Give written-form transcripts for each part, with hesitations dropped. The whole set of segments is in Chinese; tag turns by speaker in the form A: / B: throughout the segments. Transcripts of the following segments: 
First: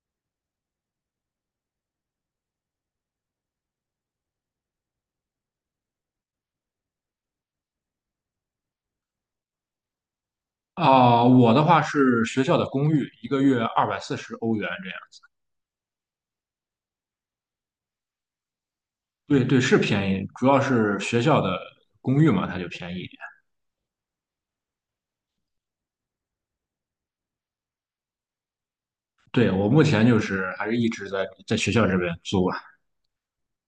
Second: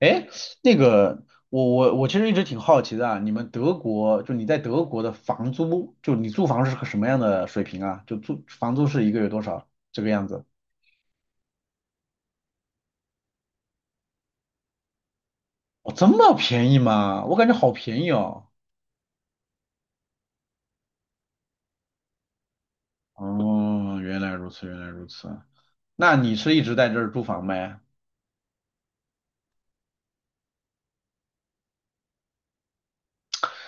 A: 哎，那个，我其实一直挺好奇的啊，你们德国，就你在德国的房租，就你租房是个什么样的水平啊？就租房租是一个月多少这个样子？
B: 我的话是学校的公寓，一个月240欧元这样。
A: 哦，这么便宜吗？我感觉好便宜哦。
B: 对对，是便宜，主要是学校的公寓嘛，它就便宜一点。
A: 哦，原来如此，原来如此。那你是一直在这儿租房呗？
B: 对，我目前就是还是一直在学校这边租啊。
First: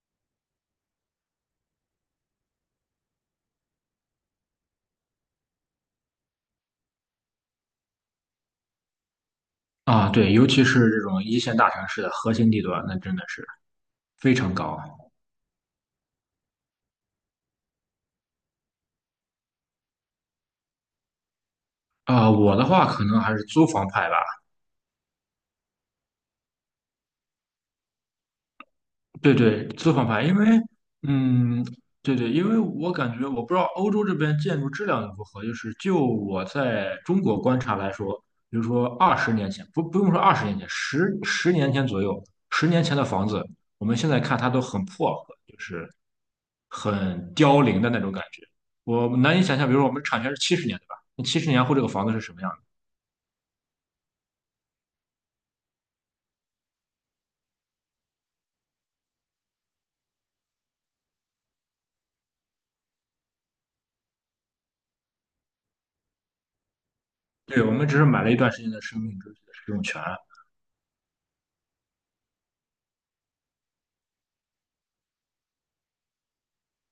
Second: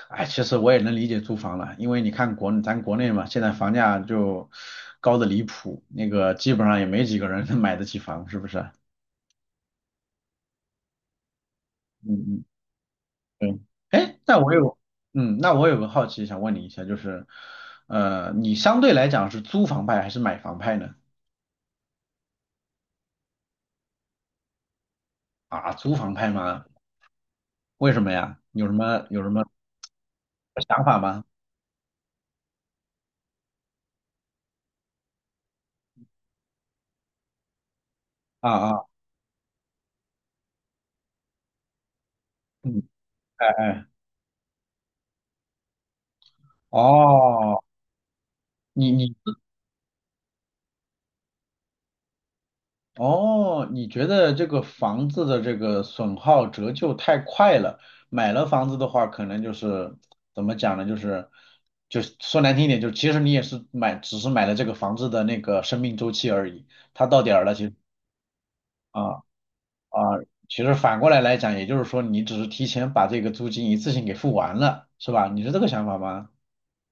A: 哎，其实我也能理解租房了，因为你看咱国内嘛，现在房价就高的离谱，那个基本上也没几个人能买得起房，是不是？
B: 啊，对，尤其是这种一线大城市的
A: 嗯
B: 核
A: 嗯，
B: 心地段，那真的是
A: 对，哎，
B: 非
A: 那我
B: 常高
A: 有，
B: 啊。
A: 嗯，那我有个好奇想问你一下，就是，你相对来讲是租房派还是买房派呢？
B: 我的话可能还是租房派吧，
A: 啊，租房派吗？为什么呀？有什么有什
B: 对
A: 么
B: 对，作房牌，因为
A: 想法吗？
B: 嗯，对对，因为我感觉我不知道欧洲这边建筑质量如何，就是就我在中国观察来说，
A: 啊
B: 比如
A: 啊，
B: 说二十年前，不用说二十年前，十年前左右，十
A: 嗯，
B: 年前的房子，
A: 哎
B: 我
A: 哎，
B: 们现在看它都很破和就是很
A: 哦，
B: 凋零的那种感觉。
A: 你你
B: 我难以想象，比如说我们产权是七十年，对吧？那七十年后这个房子是什么样
A: 哦，你觉得这个房子的这个损耗折旧太快了，买了房子的话，可能就是怎么讲呢？就是说难听一点，就其实你也是买，只是买了这个房子的那个生命周期而已，它到点儿了，
B: 的？对，
A: 其
B: 我
A: 实。
B: 们只是买了一段时间的生命
A: 啊
B: 周期的使用
A: 啊，
B: 权。
A: 其实反过来讲，也就是说你只是提前把这个租金一次性给付完了，是吧？你是这个想法吗？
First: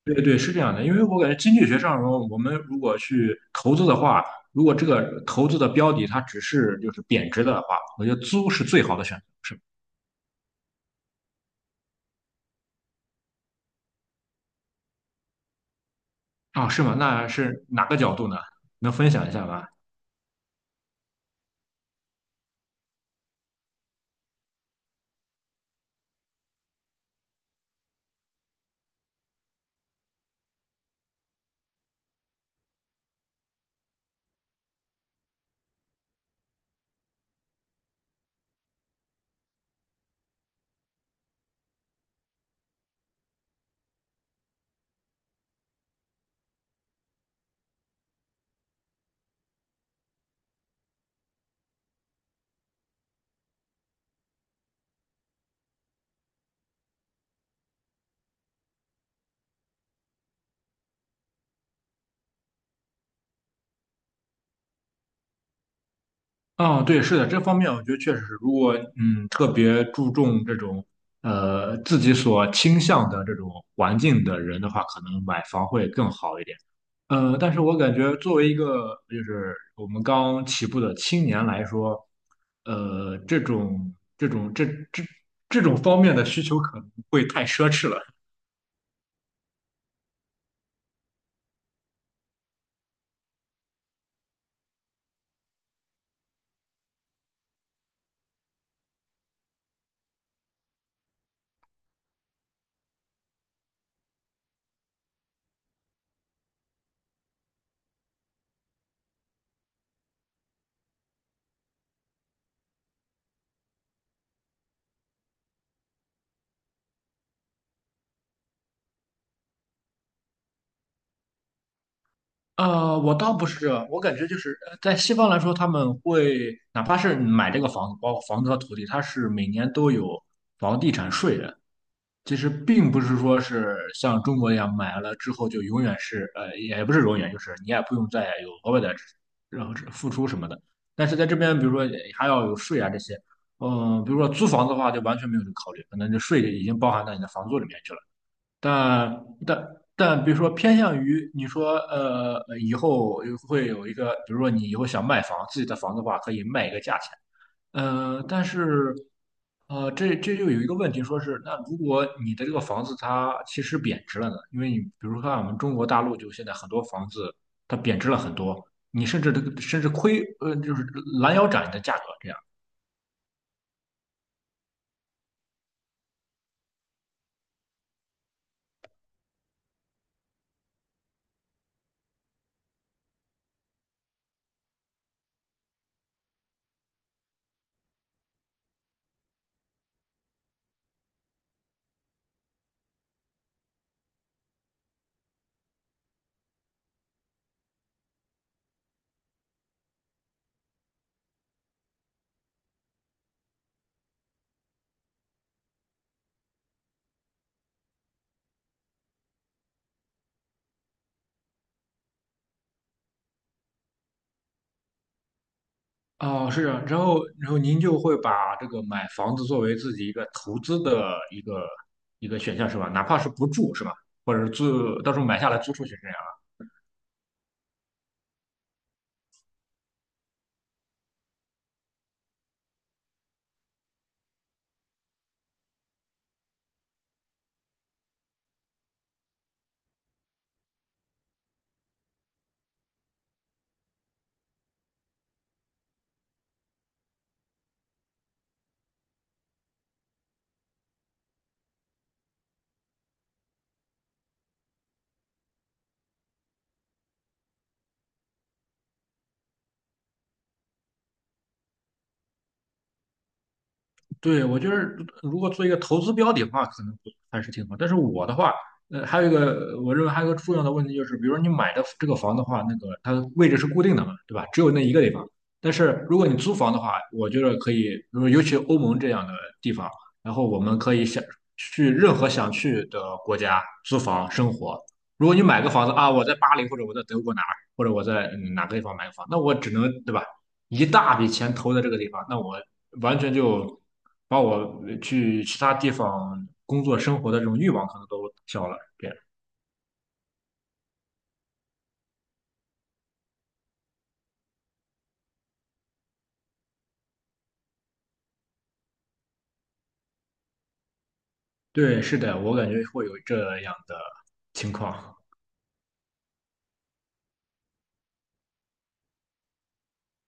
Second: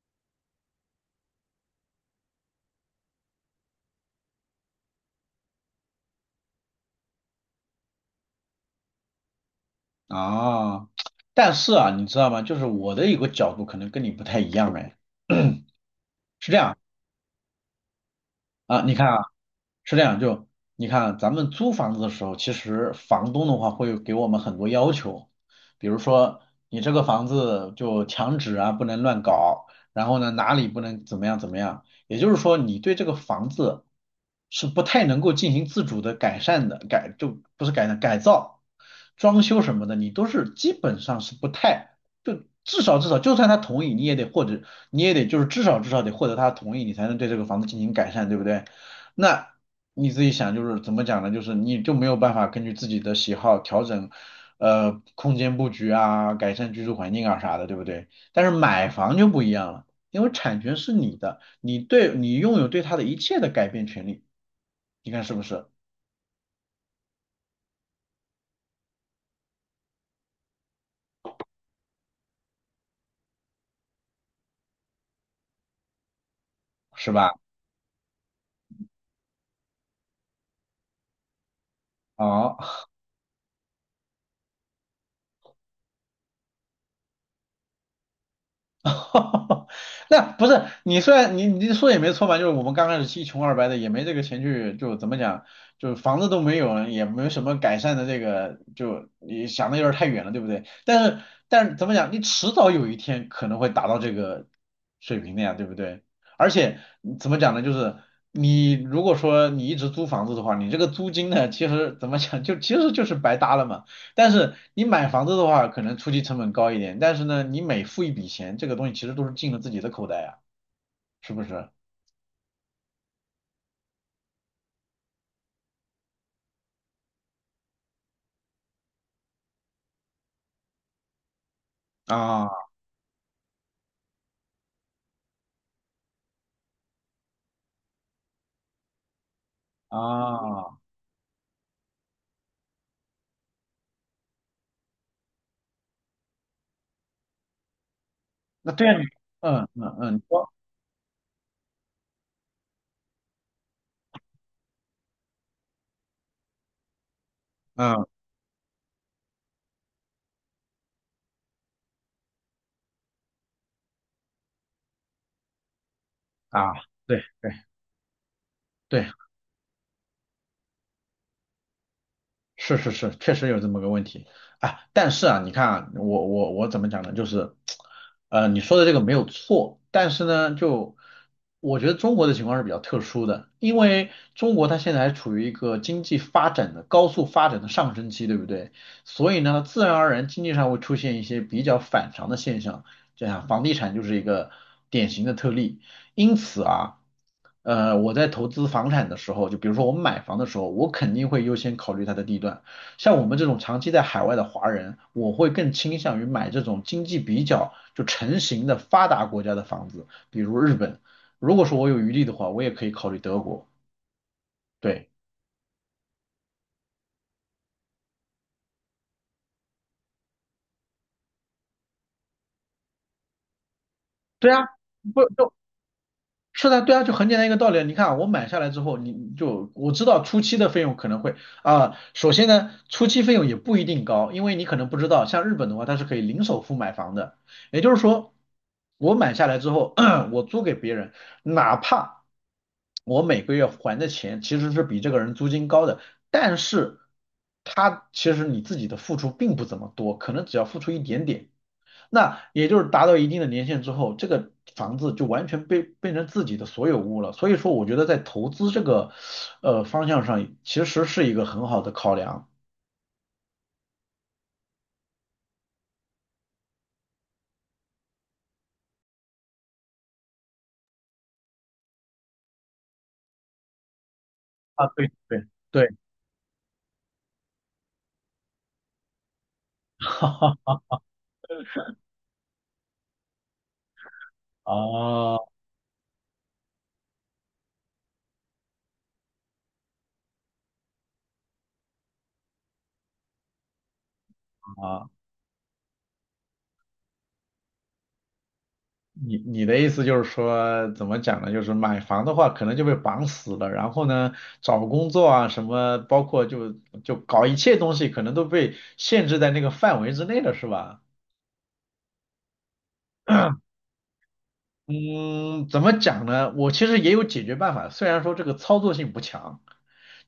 B: 对对，是这样的，因为我感觉经济学上，我们如果去投资的话，如果这个投资的标的它只是就是贬值的话，我觉得租是最好的选择，是吧。
A: 啊，但是啊，你知道吗？就是我的一个角度可能跟你不太一样哎，
B: 啊，是吗？那是哪个角度呢？
A: 啊，
B: 能
A: 你看
B: 分
A: 啊。
B: 享一下吗？
A: 是这样，就你看啊，咱们租房子的时候，其实房东的话会给我们很多要求，比如说你这个房子就墙纸啊不能乱搞，然后呢哪里不能怎么样怎么样，也就是说你对这个房子是不太能够进行自主的改善的，就不是改善改造、装修什么的，你都是基本上是不太就至少就算他同意，你也得就是至少得获得他同意，你才能对这个房子进行改善，对不对？那你自己想，就是怎么讲呢？就是你就没有办法根据自己的喜好调整，空间布局啊，改善居住环境啊啥的，对不对？但是买房就不一样了，因为产权是你的，你对你拥有对它的一切的改变权利，你看是不是？
B: 哦，对，是的，这方面我觉得确实是，如果特别注重这种自己所倾向的这种环境的人的话，可能买房会更好一点。
A: 是吧？
B: 但是我感觉作为一个就是我们刚起步的青年来说，
A: 好。
B: 呃，这种这种这这这种方面的需求可能会太奢侈了。
A: 那不是你虽然你说也没错嘛，就是我们刚开始一穷二白的，也没这个钱去，就怎么讲，就是房子都没有，也没什么改善的这个，就你想的有点太远了，对不对？但是怎么讲，你迟早有一天可能会达到这个水平的呀，对不对？而且怎么讲呢，就是你如果说你一直租房子的话，你这个租金呢，其实怎么讲，就其实就是白搭了嘛。但是你买房子的话，可能初期成本高一点，但是呢，你每付一笔钱，这个东西其实都是进了自己的口袋啊，是不是？
B: 我倒不是这样，我感觉就是在西方来说，他们会哪怕是买这个房子，包括房子和土地，它是每年都有房地产税的。其实
A: 啊
B: 并不是说是像中国一样买了之后就永远是也不是永远，就是你也不用再有额外的然后付出什么的。
A: 啊，
B: 但是在这边，比如说还要有税啊这些，比如说租房子的话就完全没有这个考虑，可能这税已经包含到你的房租里面去了。
A: 那对啊，你
B: 但但
A: 嗯嗯嗯，你
B: 但比如
A: 说
B: 说偏向于你说以后会有一个，比如说你以后想卖房，自己的房子的话可以卖一个价钱。
A: 嗯
B: 但是，这就有一个问题，说是那如果你的这个房子它其实贬值了呢？因为你比如说看我们中国大陆，就现在很
A: 啊，
B: 多房
A: 对
B: 子
A: 对
B: 它贬值了很多，你
A: 对。
B: 甚至亏，就是拦腰斩你的价格这样。
A: 是是是，确实有这么个问题啊。但是啊，你看啊，我怎么讲呢？就是，你说的这个没有错，但是呢，就我觉得中国的情况是比较特殊的，因为中国它现在还处于一个经济发展的高速发展的上升期，对不对？所以呢，自然而然经济上会出现一些比较反常的现象，就像房地产就是一个典型的特例。因此啊。我在投资房产的时候，就比如说我们买房的时候，我肯定会优先考虑它的地段。像我们这种长期在海外的华人，我会更倾向于买这种经济比较就成型的发达国家的房子，比如日本。如果说我有余力的话，我也可以考虑德国。对，
B: 哦，是啊，然后您就会把这个买房子作为自己一个投资的一个选项是吧？哪怕是不住是吧？或者
A: 对
B: 是
A: 啊，
B: 租，到时
A: 不，
B: 候买下
A: 就
B: 来租出去这样。
A: 是的，对啊，就很简单一个道理啊。你看啊我买下来之后，你就我知道初期的费用可能会啊、首先呢，初期费用也不一定高，因为你可能不知道，像日本的话，它是可以零首付买房的，也就是说，我买下来之后，我租给别人，哪怕我每个月还的钱其实是比这个人租金高的，但是他其实你自己的付出并不怎么多，可能只要付出一点点，那也就是达到一定的年限之后，这个房子就完全被变成自己的所有物了。所以说，我觉得在投资这个方向上，其实是一个很好的考量
B: 对，我觉得如果做一个投资标的的话，可能还是挺好。但是我的话，还有一个，我认为还有一个重要的问题就是，比如说你买的这个房的话，那个它的位置是固定的嘛，对吧？只有那
A: 啊。
B: 一个
A: 对
B: 地方。
A: 对
B: 但
A: 对，
B: 是如果你租房的话，我觉得可以，比如尤其欧盟这样的地方，然后
A: 哈
B: 我
A: 哈
B: 们可以想去任何想去的国家租房生活。如果
A: 啊
B: 你买个房子啊，我在巴黎或者我在德国哪儿，或者我在哪个地方买个房，那我只能对吧？一大笔钱投在这个地方，那我完全就把我
A: 啊，
B: 去其他地方工作生活的这种欲望可能都消了。这样，
A: 你的意思就是说，怎么讲呢？就是买房的话，可能就被绑死了，然后呢，找工作啊什么，包括就搞一切东西，可能都被限制在那个范围之内了，是吧？
B: 对，是的，我感觉会有这样的情况。
A: 嗯，怎么讲呢？我其实也有解决办法，虽然说这个操作性不强，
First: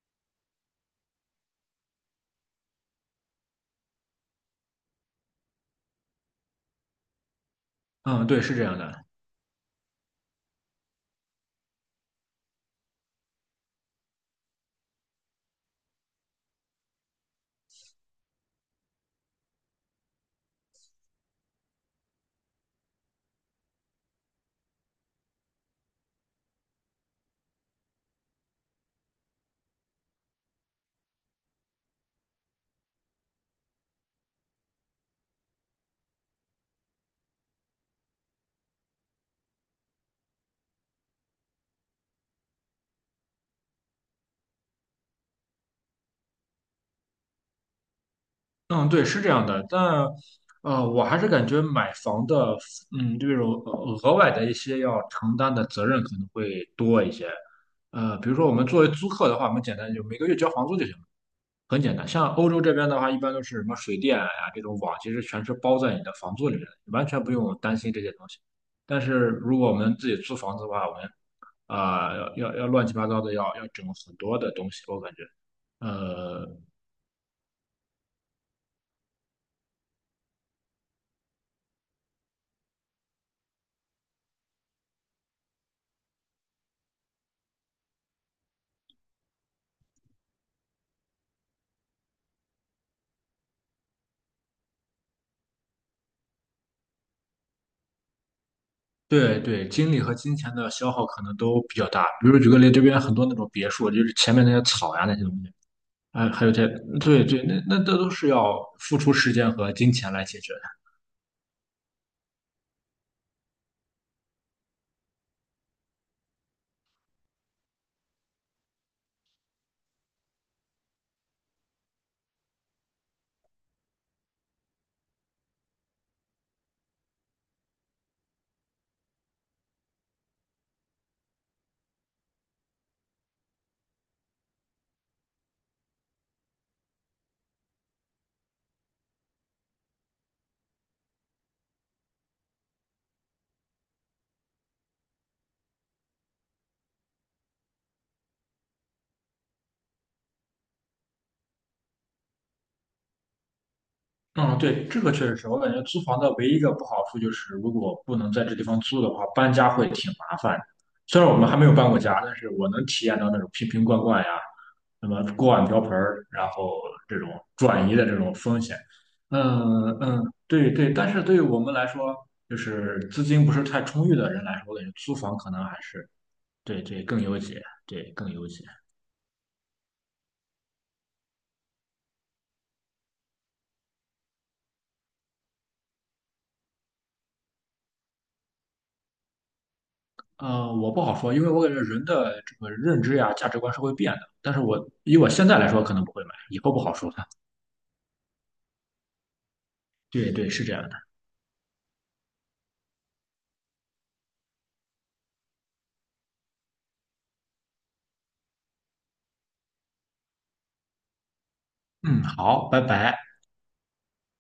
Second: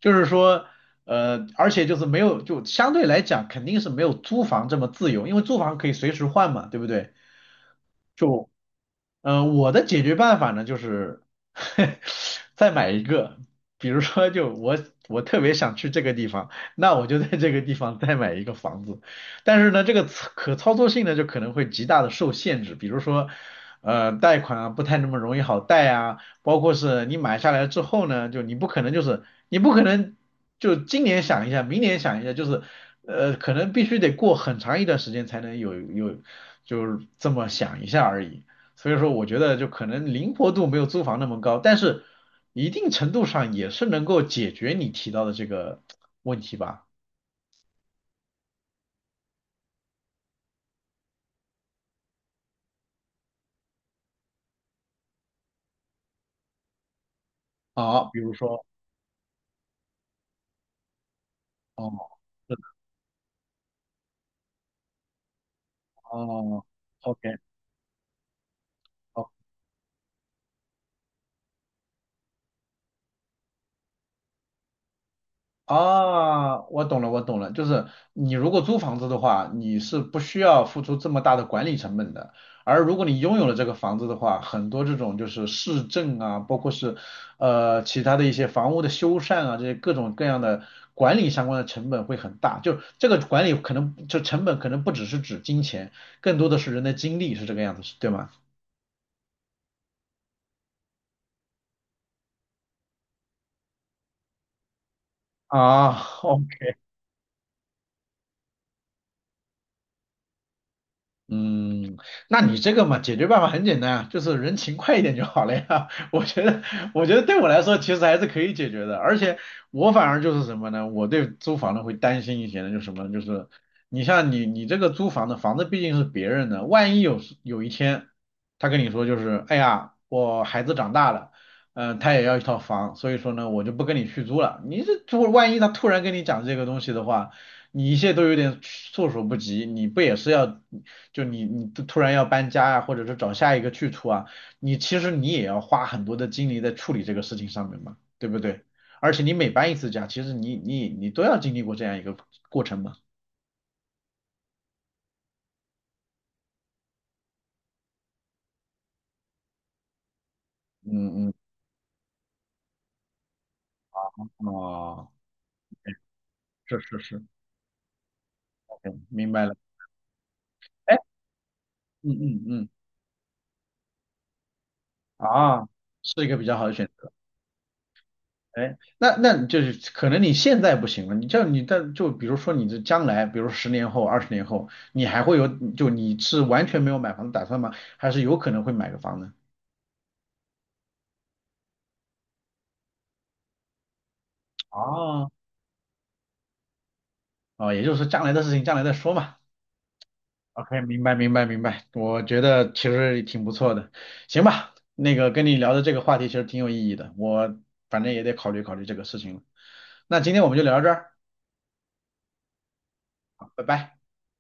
A: 就是说，而且就是没有，就相对来讲肯定是没有租房这么自由，因为租房可以随时换嘛，对不对？
B: 嗯，对，是这样的。
A: 我的解决办法呢，就是 再买一个，比如说就我特别想去这个地方，那我就在这个地方再买一个房子，但是呢，这个操可操作性呢就可能会极大的受限制，比如说贷款啊不太那么容易好贷啊，包括是你买下来之后呢，就你不可能就今年想一下，明年想一下，就是可能必须得过很长一段时间才能有就是这么想一下而已。所以说，我觉得就可能灵活度没有租房那么高，但是一定程度上也是能够解决你提到的这个问题吧。
B: 嗯，对，是这样的。但我还是感觉买房的，嗯，这种额外的一些要承担的责任可能会多一些。
A: 啊，比
B: 比
A: 如
B: 如说我
A: 说，
B: 们作为租客的话，我们简单就每个月交房租就行了。很
A: 哦，
B: 简单，像欧
A: 是
B: 洲
A: 的，
B: 这边的话，一般都是什么水电呀、这种网，其实全是包在你的房租里面
A: 哦
B: 的，你完
A: o
B: 全不
A: k
B: 用担心这些东西。但是
A: o
B: 如果我们自己租房子的话，我们要乱七八糟的，要整很多的东西，我感觉，呃，
A: 啊，我懂了，我懂了，就是你如果租房子的话，你是不需要付出这么大的管理成本的，而如果你拥有了这个房子的话，很多这种就是市政啊，包括是其他的一些房屋的修缮啊，这些各种各样的管理相关的成本会很大，就这个管理可能就成本可能不只是指金钱，更多的是人的精力，是这个样子，是对吗？
B: 对对，精力和金钱的消耗可能都比较大。比如举个例，这边很多那种别墅，就是前面那些草呀那些东西，
A: 啊
B: 哎，还有
A: ，OK，
B: 这，对对，那这都是要付出时间和金钱来解决。
A: 嗯，那你这个嘛，解决办法很简单啊，就是人勤快一点就好了呀。我觉得，我觉得对我来说其实还是可以解决的，而且我反而就是什么呢？我对租房的会担心一些呢，就是什么呢？就是你像你这个租房的房子毕竟是别人的，万一有一天他跟你说就是，哎呀，我孩子长大了，嗯、他也要一套房，所以说呢，我就不跟你续租了。你这如果万一他突然跟你讲这个东西的话，你一切都有点措手不及，你不也是要，就你突然要搬家啊，或者是找下一个去处啊，你其实你也要花很多的精力在处理这个事情上面嘛，对不对？而且你每搬一次家，其实你都要经历过这样一个过程嘛。
B: 嗯，对，这个确实是我感觉租房的唯一一个不好处就是，如果不能在这地方租的话，搬家会挺麻烦的。虽然
A: 嗯
B: 我们还没有搬过家，但是我能体验到那种瓶瓶罐罐呀，
A: 嗯，
B: 什
A: 哦，
B: 么锅碗瓢盆儿，然
A: 是
B: 后
A: 是
B: 这
A: 是
B: 种转移的这种风险。
A: ，OK，明白了。
B: 嗯嗯，对对，
A: 哎，
B: 但是对于我们来
A: 嗯
B: 说，
A: 嗯
B: 就
A: 嗯，
B: 是资金不是太充裕的人来说，我感觉租房可能
A: 啊，
B: 还是
A: 是一个比较好的
B: 对
A: 选
B: 对
A: 择。
B: 更优解，对更优解。
A: 哎，那那就是可能你现在不行了，你像你但就比如说你这将来，比如十年后、20年后，你还会有就你是完全没有买房的打算吗？还是有可能会买个房子？
B: 我不好说，因为我感觉人的这个认知呀、价值观是会变的。但是我以我
A: 哦，
B: 现在来说，可能不会买，以后不好说了。
A: 哦，也就是说将来的事情将来再说嘛。
B: 对对，是这
A: OK，
B: 样的。
A: 明白明白明白，我觉得其实也挺不错的，行吧，那个跟你聊的这个话题其实挺有意义的，我反正也得考虑考虑这个事情了。那今天我们就聊到这儿，
B: 嗯，好，拜拜。
A: 好拜拜。